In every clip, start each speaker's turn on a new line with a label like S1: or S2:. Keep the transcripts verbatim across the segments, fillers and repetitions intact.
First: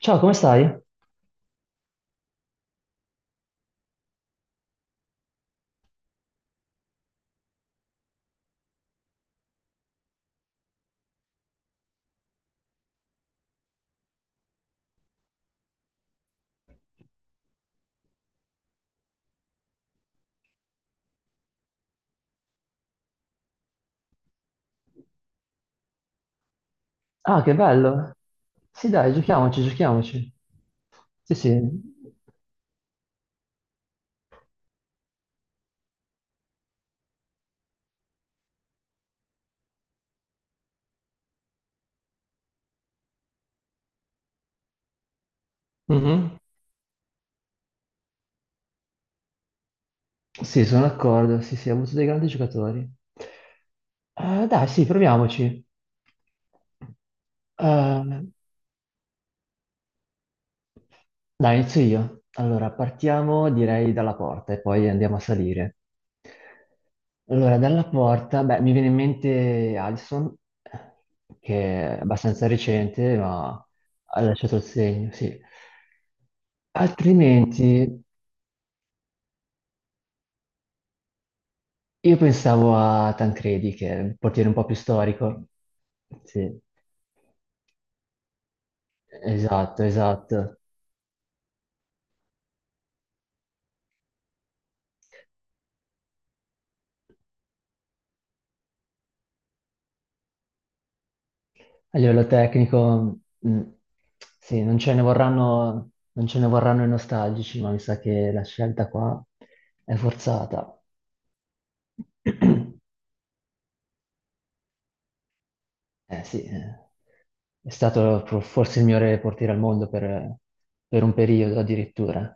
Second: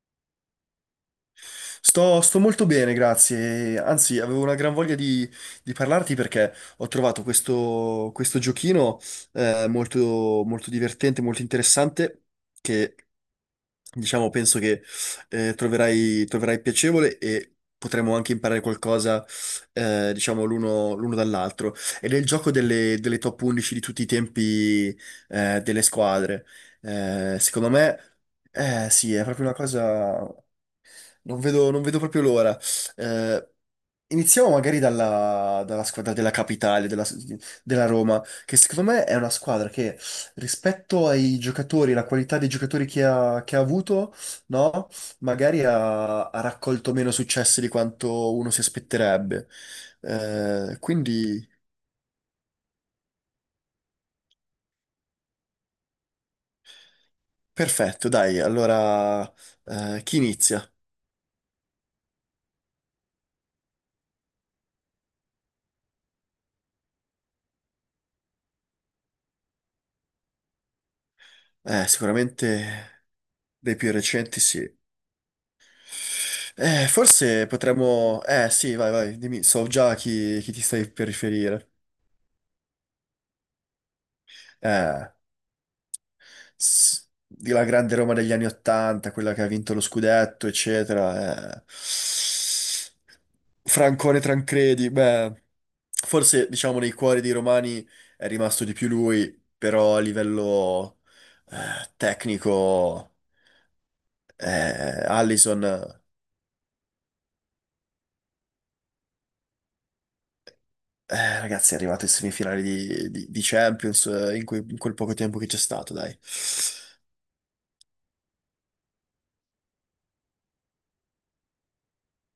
S1: Ciao, come stai?
S2: Sto, sto molto bene, grazie. Anzi, avevo una gran voglia di, di parlarti perché ho trovato questo, questo giochino, eh, molto, molto divertente, molto interessante, che diciamo penso che eh, troverai, troverai piacevole, e potremo anche imparare qualcosa, eh, diciamo, l'uno l'uno dall'altro. Ed è il gioco delle, delle top undici di tutti i tempi eh, delle squadre. Eh,
S1: Ah, che
S2: secondo me,
S1: bello.
S2: eh,
S1: Sì, dai,
S2: sì, è proprio una
S1: giochiamoci,
S2: cosa.
S1: giochiamoci. Sì,
S2: Non vedo, non vedo
S1: sì.
S2: proprio l'ora. Eh, Iniziamo magari dalla, dalla squadra della capitale, della, della Roma, che secondo me è una squadra che, rispetto ai giocatori, la qualità dei giocatori che ha, che ha avuto, no? Magari
S1: Mhm.
S2: ha, ha raccolto meno successi di quanto uno si aspetterebbe.
S1: Sì,
S2: Eh,
S1: sono d'accordo.
S2: quindi,
S1: Sì, sì, ha avuto dei grandi giocatori. Eh, dai, sì, proviamoci.
S2: perfetto,
S1: Eh,
S2: dai. Allora, eh, chi inizia?
S1: Dai, inizio io. Allora, partiamo direi dalla porta e poi andiamo a salire. Allora, dalla porta, beh, mi viene in mente Alisson,
S2: Eh,
S1: che è abbastanza
S2: sicuramente
S1: recente, ma
S2: dei più
S1: ha
S2: recenti,
S1: lasciato
S2: sì.
S1: il segno, sì.
S2: Eh, forse
S1: Altrimenti,
S2: potremmo... Eh sì, vai, vai, dimmi, so già chi, chi ti stai per riferire.
S1: io pensavo a Tancredi, che è un portiere un po' più
S2: Eh,
S1: storico. Sì,
S2: s- di la grande Roma degli anni Ottanta, quella che ha vinto lo
S1: esatto,
S2: scudetto,
S1: esatto.
S2: eccetera. eh. Francone Tancredi, beh, forse diciamo nei cuori dei romani è rimasto di più lui, però a livello eh,
S1: A livello
S2: tecnico
S1: tecnico, mh, sì, non ce ne
S2: eh, Allison.
S1: vorranno, non ce ne vorranno i nostalgici, ma mi sa che la scelta qua è forzata.
S2: Eh, ragazzi, è arrivato in semifinale di, di- di Champions, eh, in, que- in quel poco tempo che c'è stato, dai.
S1: Eh sì, eh. È stato pro- forse il migliore portiere al mondo per, per un periodo addirittura.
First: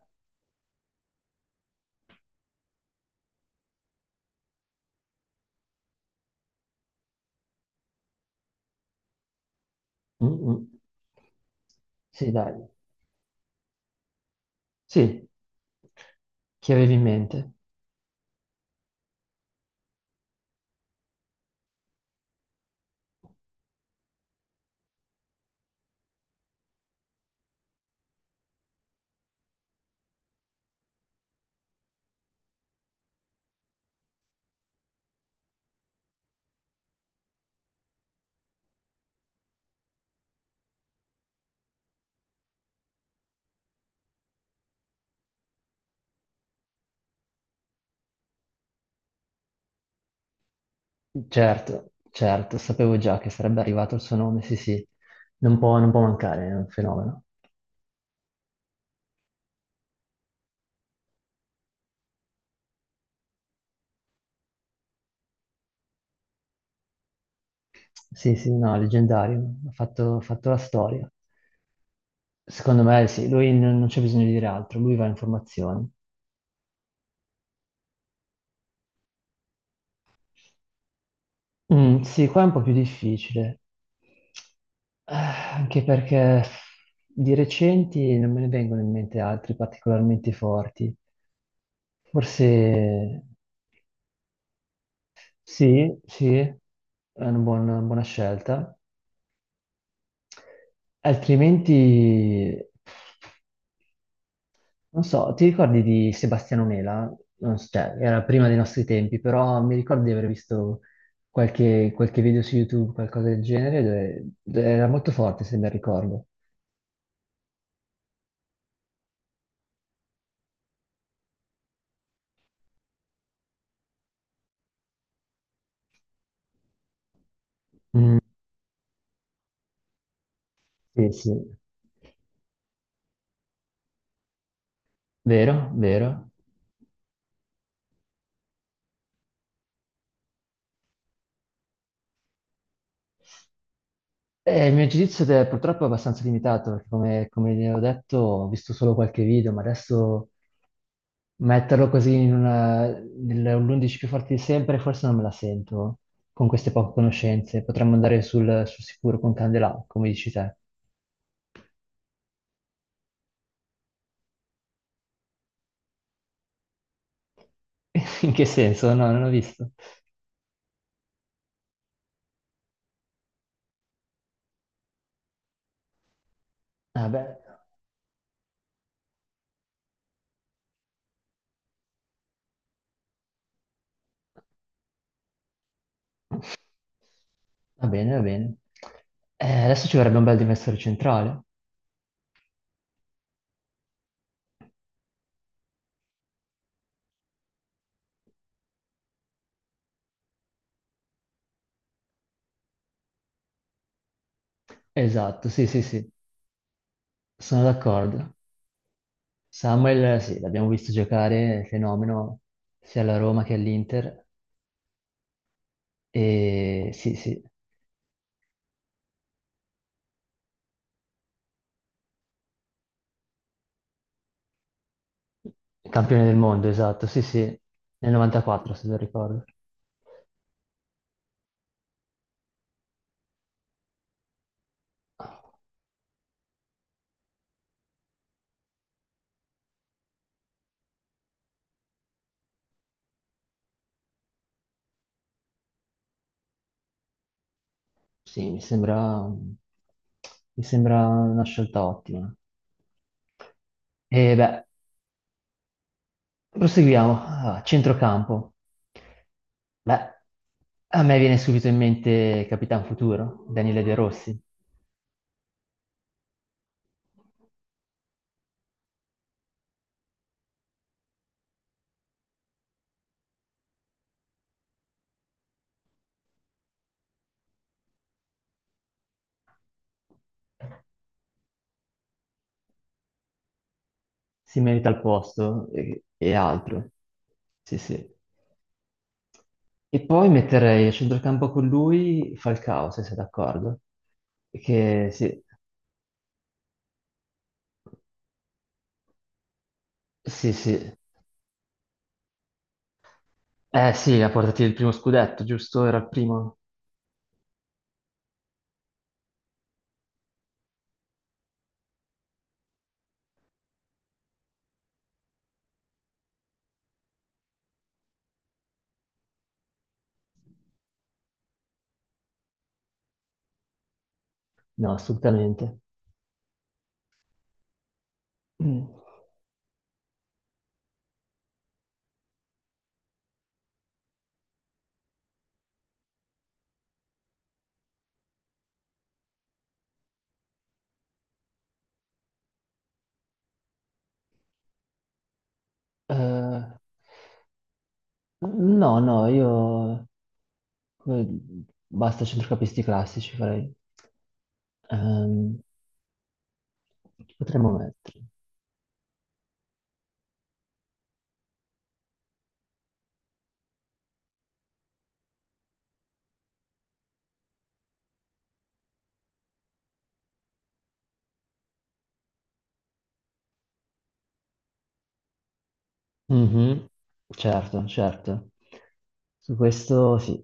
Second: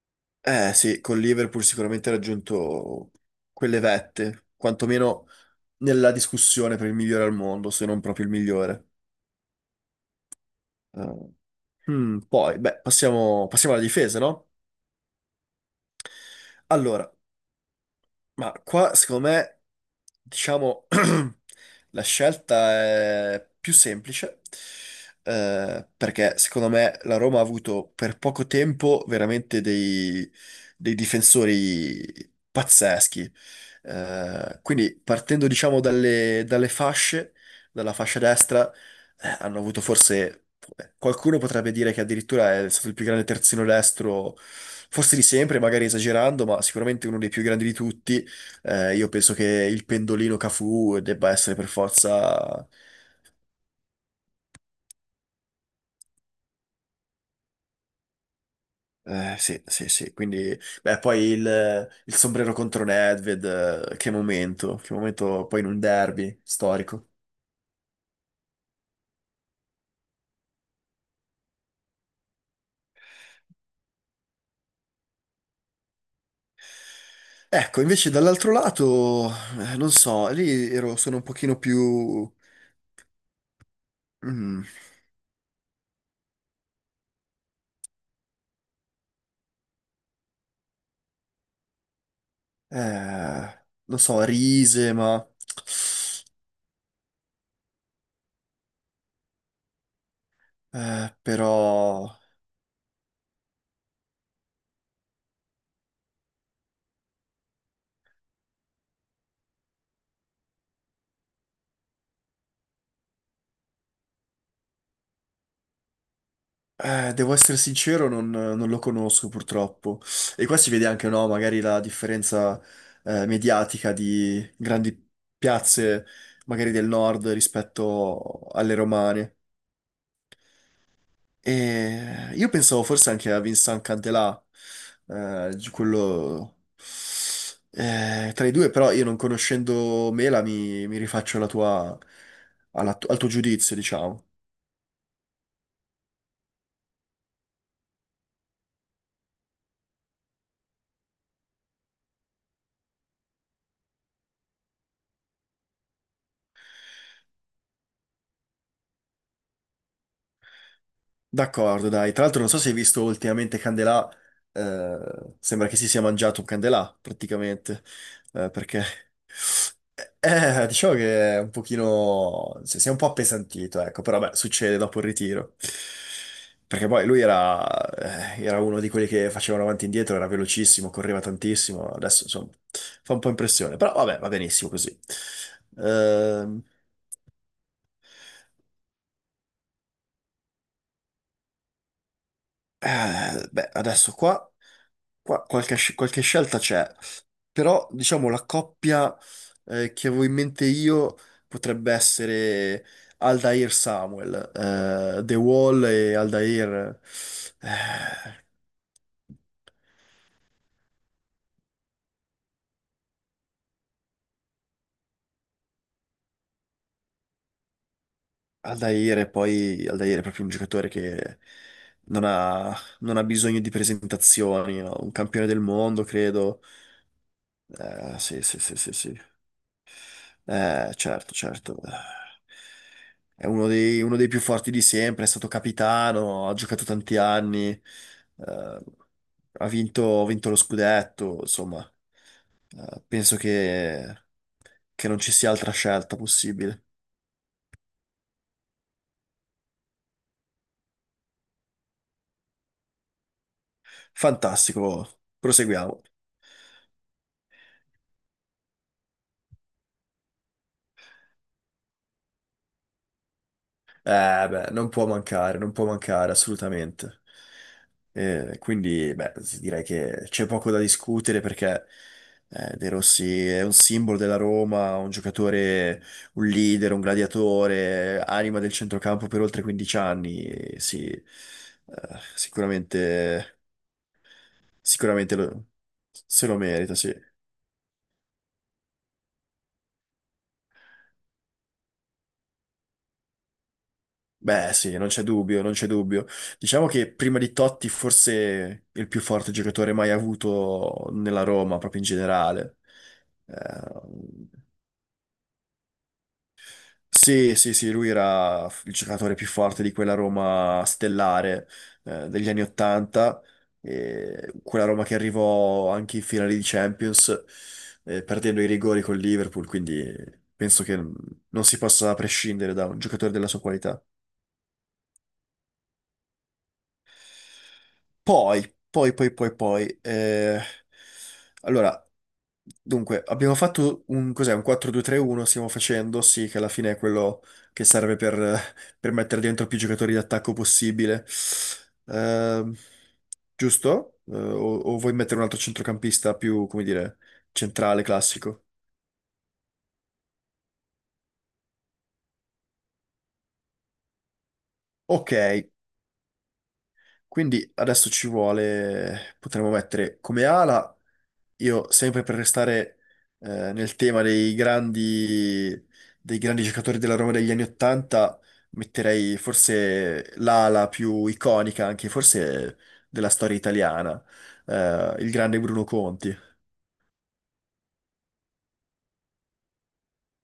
S2: Eh sì, con Liverpool sicuramente ha raggiunto quelle vette, quantomeno nella discussione per il migliore al mondo, se non proprio il migliore.
S1: Mm, mm.
S2: Eh, hmm,
S1: Sì,
S2: Poi,
S1: dai.
S2: beh, passiamo, passiamo alla difesa, no?
S1: Sì, chi avevi in
S2: Allora,
S1: mente?
S2: Ma qua, secondo me, diciamo, la scelta è più semplice, eh, perché secondo me la Roma ha avuto per poco tempo veramente dei, dei difensori pazzeschi. Eh, quindi partendo, diciamo, dalle, dalle fasce, dalla fascia destra, eh, hanno avuto forse... eh, Qualcuno potrebbe dire che addirittura è stato il più grande terzino destro, forse di sempre, magari esagerando, ma sicuramente uno dei più grandi di tutti. Eh, io penso che il pendolino Cafu debba essere per
S1: Certo, certo,
S2: forza...
S1: sapevo già che sarebbe arrivato il suo nome, sì, sì. Non può, non può mancare, è un fenomeno.
S2: eh, Sì, sì, sì, quindi... Beh, poi il, il sombrero contro Nedved, eh, che momento, che momento poi in un derby storico.
S1: Sì, sì, no, leggendario, ha fatto, ha fatto la storia. Secondo me sì, lui non, non c'è bisogno di dire altro, lui va in formazione.
S2: Ecco, invece dall'altro lato, eh, non so, lì ero, sono un pochino
S1: Mm, sì,
S2: più...
S1: qua è un po' più difficile.
S2: mm,
S1: Eh, anche perché di recenti non me ne vengono in mente altri particolarmente forti. Forse
S2: eh, non so, Rise, ma...
S1: sì, sì, è una buona, una buona scelta.
S2: eh, però...
S1: Altrimenti non so, ti ricordi di Sebastiano Mela? Non s- Cioè, era prima dei nostri tempi, però mi ricordo di aver visto qualche, qualche video su YouTube, qualcosa del genere, dove, dove era molto forte, se ben ricordo.
S2: Eh, devo essere sincero, non, non lo conosco purtroppo. E qua si vede anche, no, magari la differenza eh, mediatica di grandi piazze, magari del nord
S1: Mm,
S2: rispetto alle romane.
S1: sì, sì,
S2: E io pensavo forse anche a Vincent Candelà, eh, di
S1: vero, vero.
S2: quello eh, tra i due, però, io non conoscendo Mela, mi, mi rifaccio alla tua- alla tu- al tuo giudizio, diciamo.
S1: Eh, il mio giudizio è purtroppo abbastanza limitato, perché come, come vi ho detto, ho visto solo qualche video, ma adesso metterlo così in una, nell'undici più forti di sempre, forse non me la sento con queste poche conoscenze. Potremmo andare sul, sul sicuro con Candelà, come dici te.
S2: D'accordo, dai. Tra l'altro non so se hai visto ultimamente Candelà, eh, sembra che si sia mangiato un Candelà, praticamente,
S1: In che
S2: eh, perché...
S1: senso? No, non l'ho visto.
S2: Eh, eh, diciamo che è un pochino... si si è un po' appesantito, ecco, però beh, succede dopo il ritiro. Perché poi lui
S1: Vabbè,
S2: era, eh, era uno di quelli che facevano avanti e indietro, era velocissimo, correva tantissimo, adesso insomma fa un po' impressione, però vabbè, va benissimo così. Ehm,
S1: va bene, va bene. Eh, adesso ci vorrebbe un bel difensore centrale.
S2: eh, Beh, adesso qua, qua qualche, sc- qualche scelta c'è. Però, diciamo, la coppia eh, che avevo in mente io potrebbe essere Aldair Samuel, eh, The
S1: Esatto, sì, sì,
S2: Wall
S1: sì,
S2: e Aldair.
S1: sono d'accordo.
S2: eh,
S1: Samuel, sì, l'abbiamo visto giocare, è fenomeno, sia alla Roma che all'Inter. E sì, sì.
S2: Aldair è, poi Aldair è proprio un giocatore che non ha, non ha bisogno di presentazioni, no? Un campione del mondo,
S1: Campione del
S2: credo.
S1: mondo, esatto, sì, sì, nel
S2: Eh, sì, sì,
S1: novantaquattro
S2: sì,
S1: se
S2: sì,
S1: non
S2: sì.
S1: ricordo.
S2: Eh, certo, certo. È uno dei, uno dei più forti di sempre, è stato capitano, ha giocato tanti anni, eh, ha vinto, ha vinto lo scudetto, insomma, eh, penso che, che non ci sia altra scelta possibile.
S1: Sì, mi sembra, mi sembra una scelta ottima. E beh,
S2: Fantastico, proseguiamo.
S1: proseguiamo. Allora, centrocampo. Beh, a me viene subito in mente Capitan Futuro, Daniele De Rossi.
S2: Eh, beh, non può mancare, non può mancare assolutamente. Eh, quindi, beh, s- direi che c'è poco da discutere, perché eh, De Rossi è un simbolo della Roma, un giocatore, un leader, un gladiatore, anima del centrocampo per oltre quindici anni. e Sì, eh, sicuramente,
S1: Si merita il
S2: sicuramente lo-
S1: posto e, e
S2: se lo
S1: altro.
S2: merita, sì.
S1: Sì, sì. E poi metterei a centrocampo con lui Falcao, se sei d'accordo.
S2: Beh, sì, non
S1: Che
S2: c'è
S1: sì.
S2: dubbio, non c'è dubbio. Diciamo che, prima di Totti, forse il più forte giocatore mai
S1: Sì, sì.
S2: avuto nella Roma, proprio in generale. Eh,
S1: Eh sì, ha portato il primo scudetto, giusto? Era il primo?
S2: sì, sì, sì, lui era il giocatore più forte di quella Roma stellare, eh, degli anni Ottanta, e quella Roma che arrivò anche in finale di Champions, eh, perdendo i rigori col Liverpool, quindi penso che non si possa prescindere da un giocatore della sua qualità.
S1: No, assolutamente.
S2: Poi,
S1: Mm.
S2: poi, poi, poi, poi, eh, allora, dunque, abbiamo fatto un, cos'è, un quattro due-tre uno, stiamo facendo, sì, che alla fine è quello che serve per, per mettere dentro più giocatori d'attacco possibile, Ehm, giusto? Eh, o, o vuoi mettere un altro centrocampista più,
S1: Eh,
S2: come dire, centrale, classico?
S1: no, no, io... eh, Basta centrocampisti classici, farei.
S2: Ok,
S1: Ehm, chi potremmo
S2: quindi adesso
S1: mettere?
S2: ci vuole, potremmo mettere come ala. Io, sempre per restare eh, nel tema dei grandi, dei grandi giocatori della Roma degli anni Ottanta, metterei forse l'ala più iconica, anche forse della storia italiana, eh, il grande Bruno Conti.
S1: Mhm. Certo, certo. Su questo sì,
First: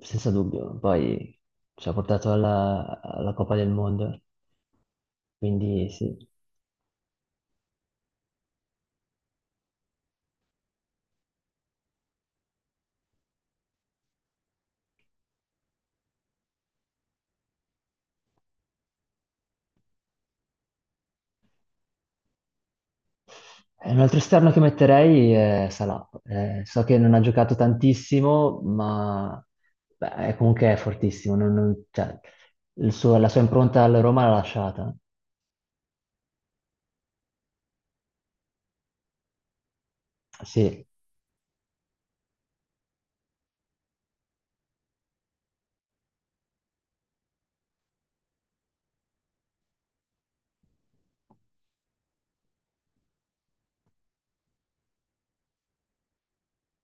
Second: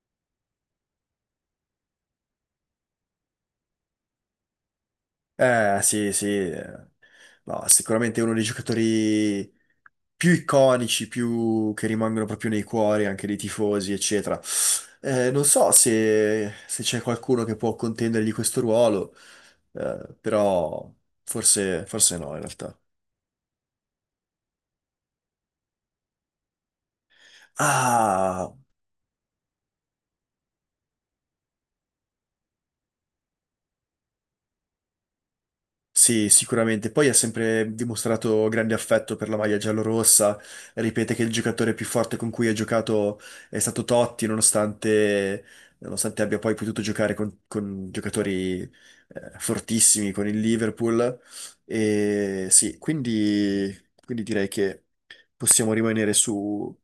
S1: senza dubbio. Poi ci ha portato alla, alla Coppa del Mondo,
S2: Eh
S1: quindi
S2: sì,
S1: sì.
S2: sì, eh. No, sicuramente è uno dei giocatori più iconici, più che rimangono proprio nei cuori anche dei tifosi, eccetera. Eh, non so se, se c'è qualcuno che può contendergli questo ruolo, eh, però forse, forse no, in realtà.
S1: Eh, un altro esterno che metterei è Salah. Eh, so che non ha giocato
S2: Ah!
S1: tantissimo, ma beh, è- comunque è fortissimo. Non- non- cioè, il suo- la sua impronta alla Roma l'ha lasciata.
S2: Sì, sicuramente. Poi ha sempre dimostrato grande affetto per la maglia giallorossa.
S1: Sì,
S2: Ripete che il giocatore più forte con cui ha giocato è stato Totti, nonostante, nonostante abbia poi potuto giocare con, con giocatori eh, fortissimi con il Liverpool. E sì, quindi, quindi direi che possiamo rimanere su,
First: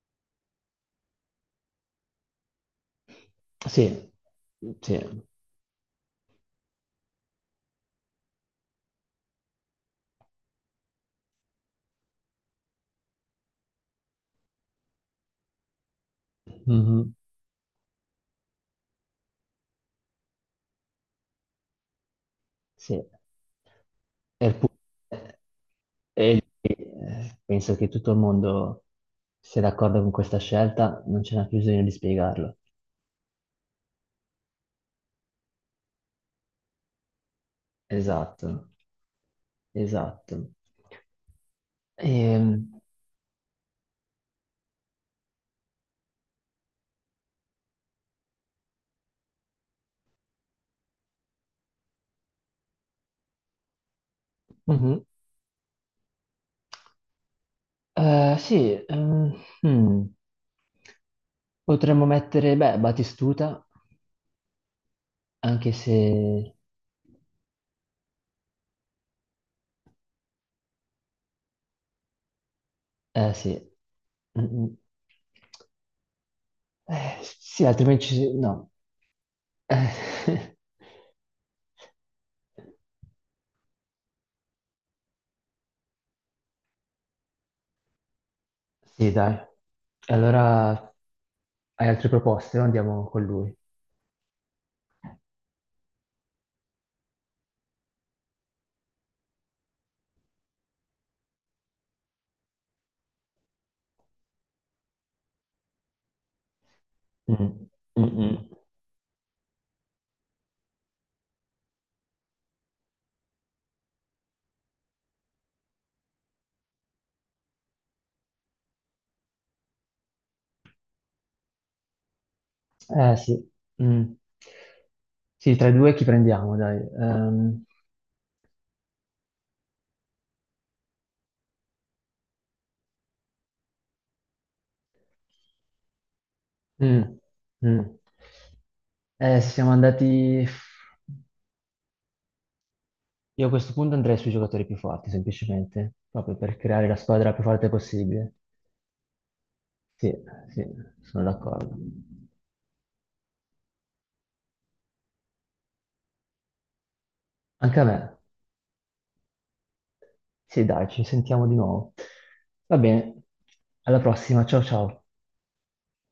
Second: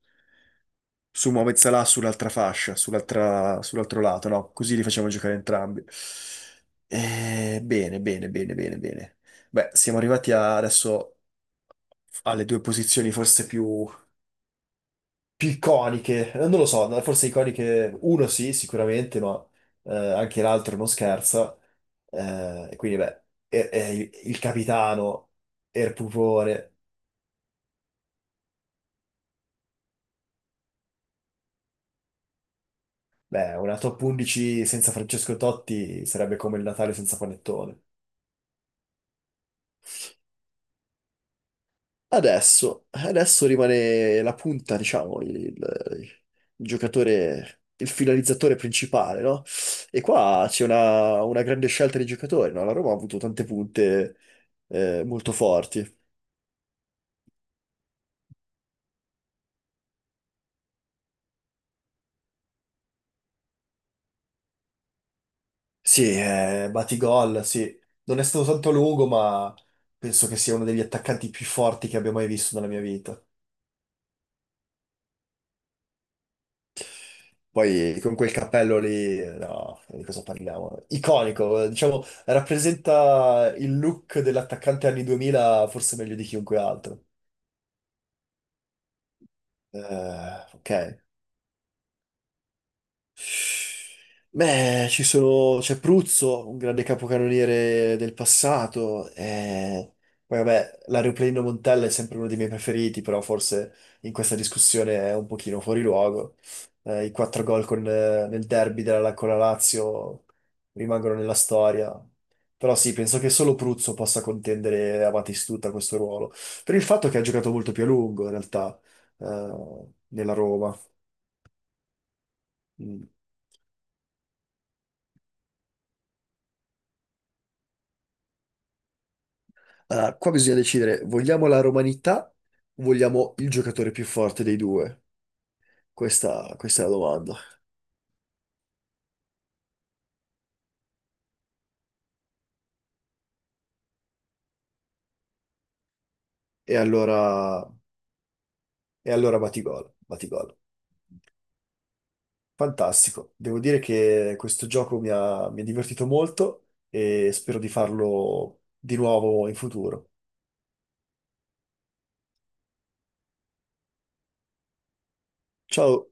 S2: su Mohamed Salah sull'altra fascia, sull'altra- sull'altro
S1: sì,
S2: lato, no? Così li
S1: sì.
S2: facciamo giocare entrambi. Eh, bene, bene, bene, bene, bene. Beh, siamo arrivati a- adesso alle due posizioni forse più, più iconiche. Eh, Non lo so, no,
S1: Mhm.
S2: forse iconiche uno sì, sicuramente, ma eh, anche l'altro non scherza. Eh, e quindi,
S1: Sì.
S2: beh, è- è il il
S1: E il pu-
S2: capitano, è il
S1: e-
S2: pupone.
S1: e penso che tutto il mondo sia d'accordo con questa scelta, non c'è neanche bisogno di spiegarlo.
S2: Beh, una top undici senza Francesco Totti sarebbe come il Natale senza panettone.
S1: Esatto, esatto. Ehm,
S2: Adesso, adesso rimane la punta, diciamo, il, il giocatore, il finalizzatore principale, no? E qua c'è una, una grande scelta di giocatori, no? La Roma ha avuto tante punte
S1: mhm.
S2: eh, molto forti.
S1: Eh, sì, ehm, hmm, potremmo mettere, beh, Batistuta, anche
S2: Sì,
S1: se...
S2: eh, Batigol, sì. Non è stato tanto lungo, ma penso che sia uno degli attaccanti più forti che abbia mai visto nella mia vita.
S1: Eh sì. Mm, mm. Eh, sì,
S2: Poi
S1: altrimenti...
S2: con quel
S1: ci- No.
S2: cappello lì, no, di cosa
S1: Eh,
S2: parliamo? Iconico, diciamo, rappresenta il look dell'attaccante anni duemila forse meglio di chiunque altro.
S1: sì, dai.
S2: Eh, ok.
S1: Allora, hai altre proposte? No? Andiamo con lui.
S2: Beh, ci sono, c'è Pruzzo, un grande capocannoniere del passato, e poi vabbè, l'aeroplanino Montella è sempre uno dei miei preferiti, però forse in questa discussione è un pochino fuori luogo. Eh, I quattro gol
S1: Mm,
S2: con,
S1: mm,
S2: eh, nel
S1: mm.
S2: derby della, con la Lazio, rimangono nella storia, però sì, penso che solo Pruzzo possa contendere a Batistuta questo ruolo, per il fatto che ha giocato molto più a lungo in realtà, eh, nella Roma. Mm.
S1: Eh sì. Mm. Sì, tra i due chi prendiamo, dai. Ehm,
S2: Ah, qua bisogna decidere, vogliamo la romanità o vogliamo il giocatore più forte dei due? Questa, questa è la
S1: Mm,
S2: domanda.
S1: mm. Eh, siamo andati... Io a questo punto andrei sui giocatori più forti, semplicemente, proprio per
S2: E
S1: creare la squadra più
S2: allora,
S1: forte possibile.
S2: e allora Batigol,
S1: Sì,
S2: Batigol.
S1: sì, sono d'accordo.
S2: Fantastico. Devo dire che questo gioco mi ha, mi ha divertito molto e spero di
S1: Anche a me.
S2: farlo di nuovo in futuro.
S1: Sì, dai, ci sentiamo di nuovo. Va bene, alla prossima, ciao ciao.
S2: Ciao.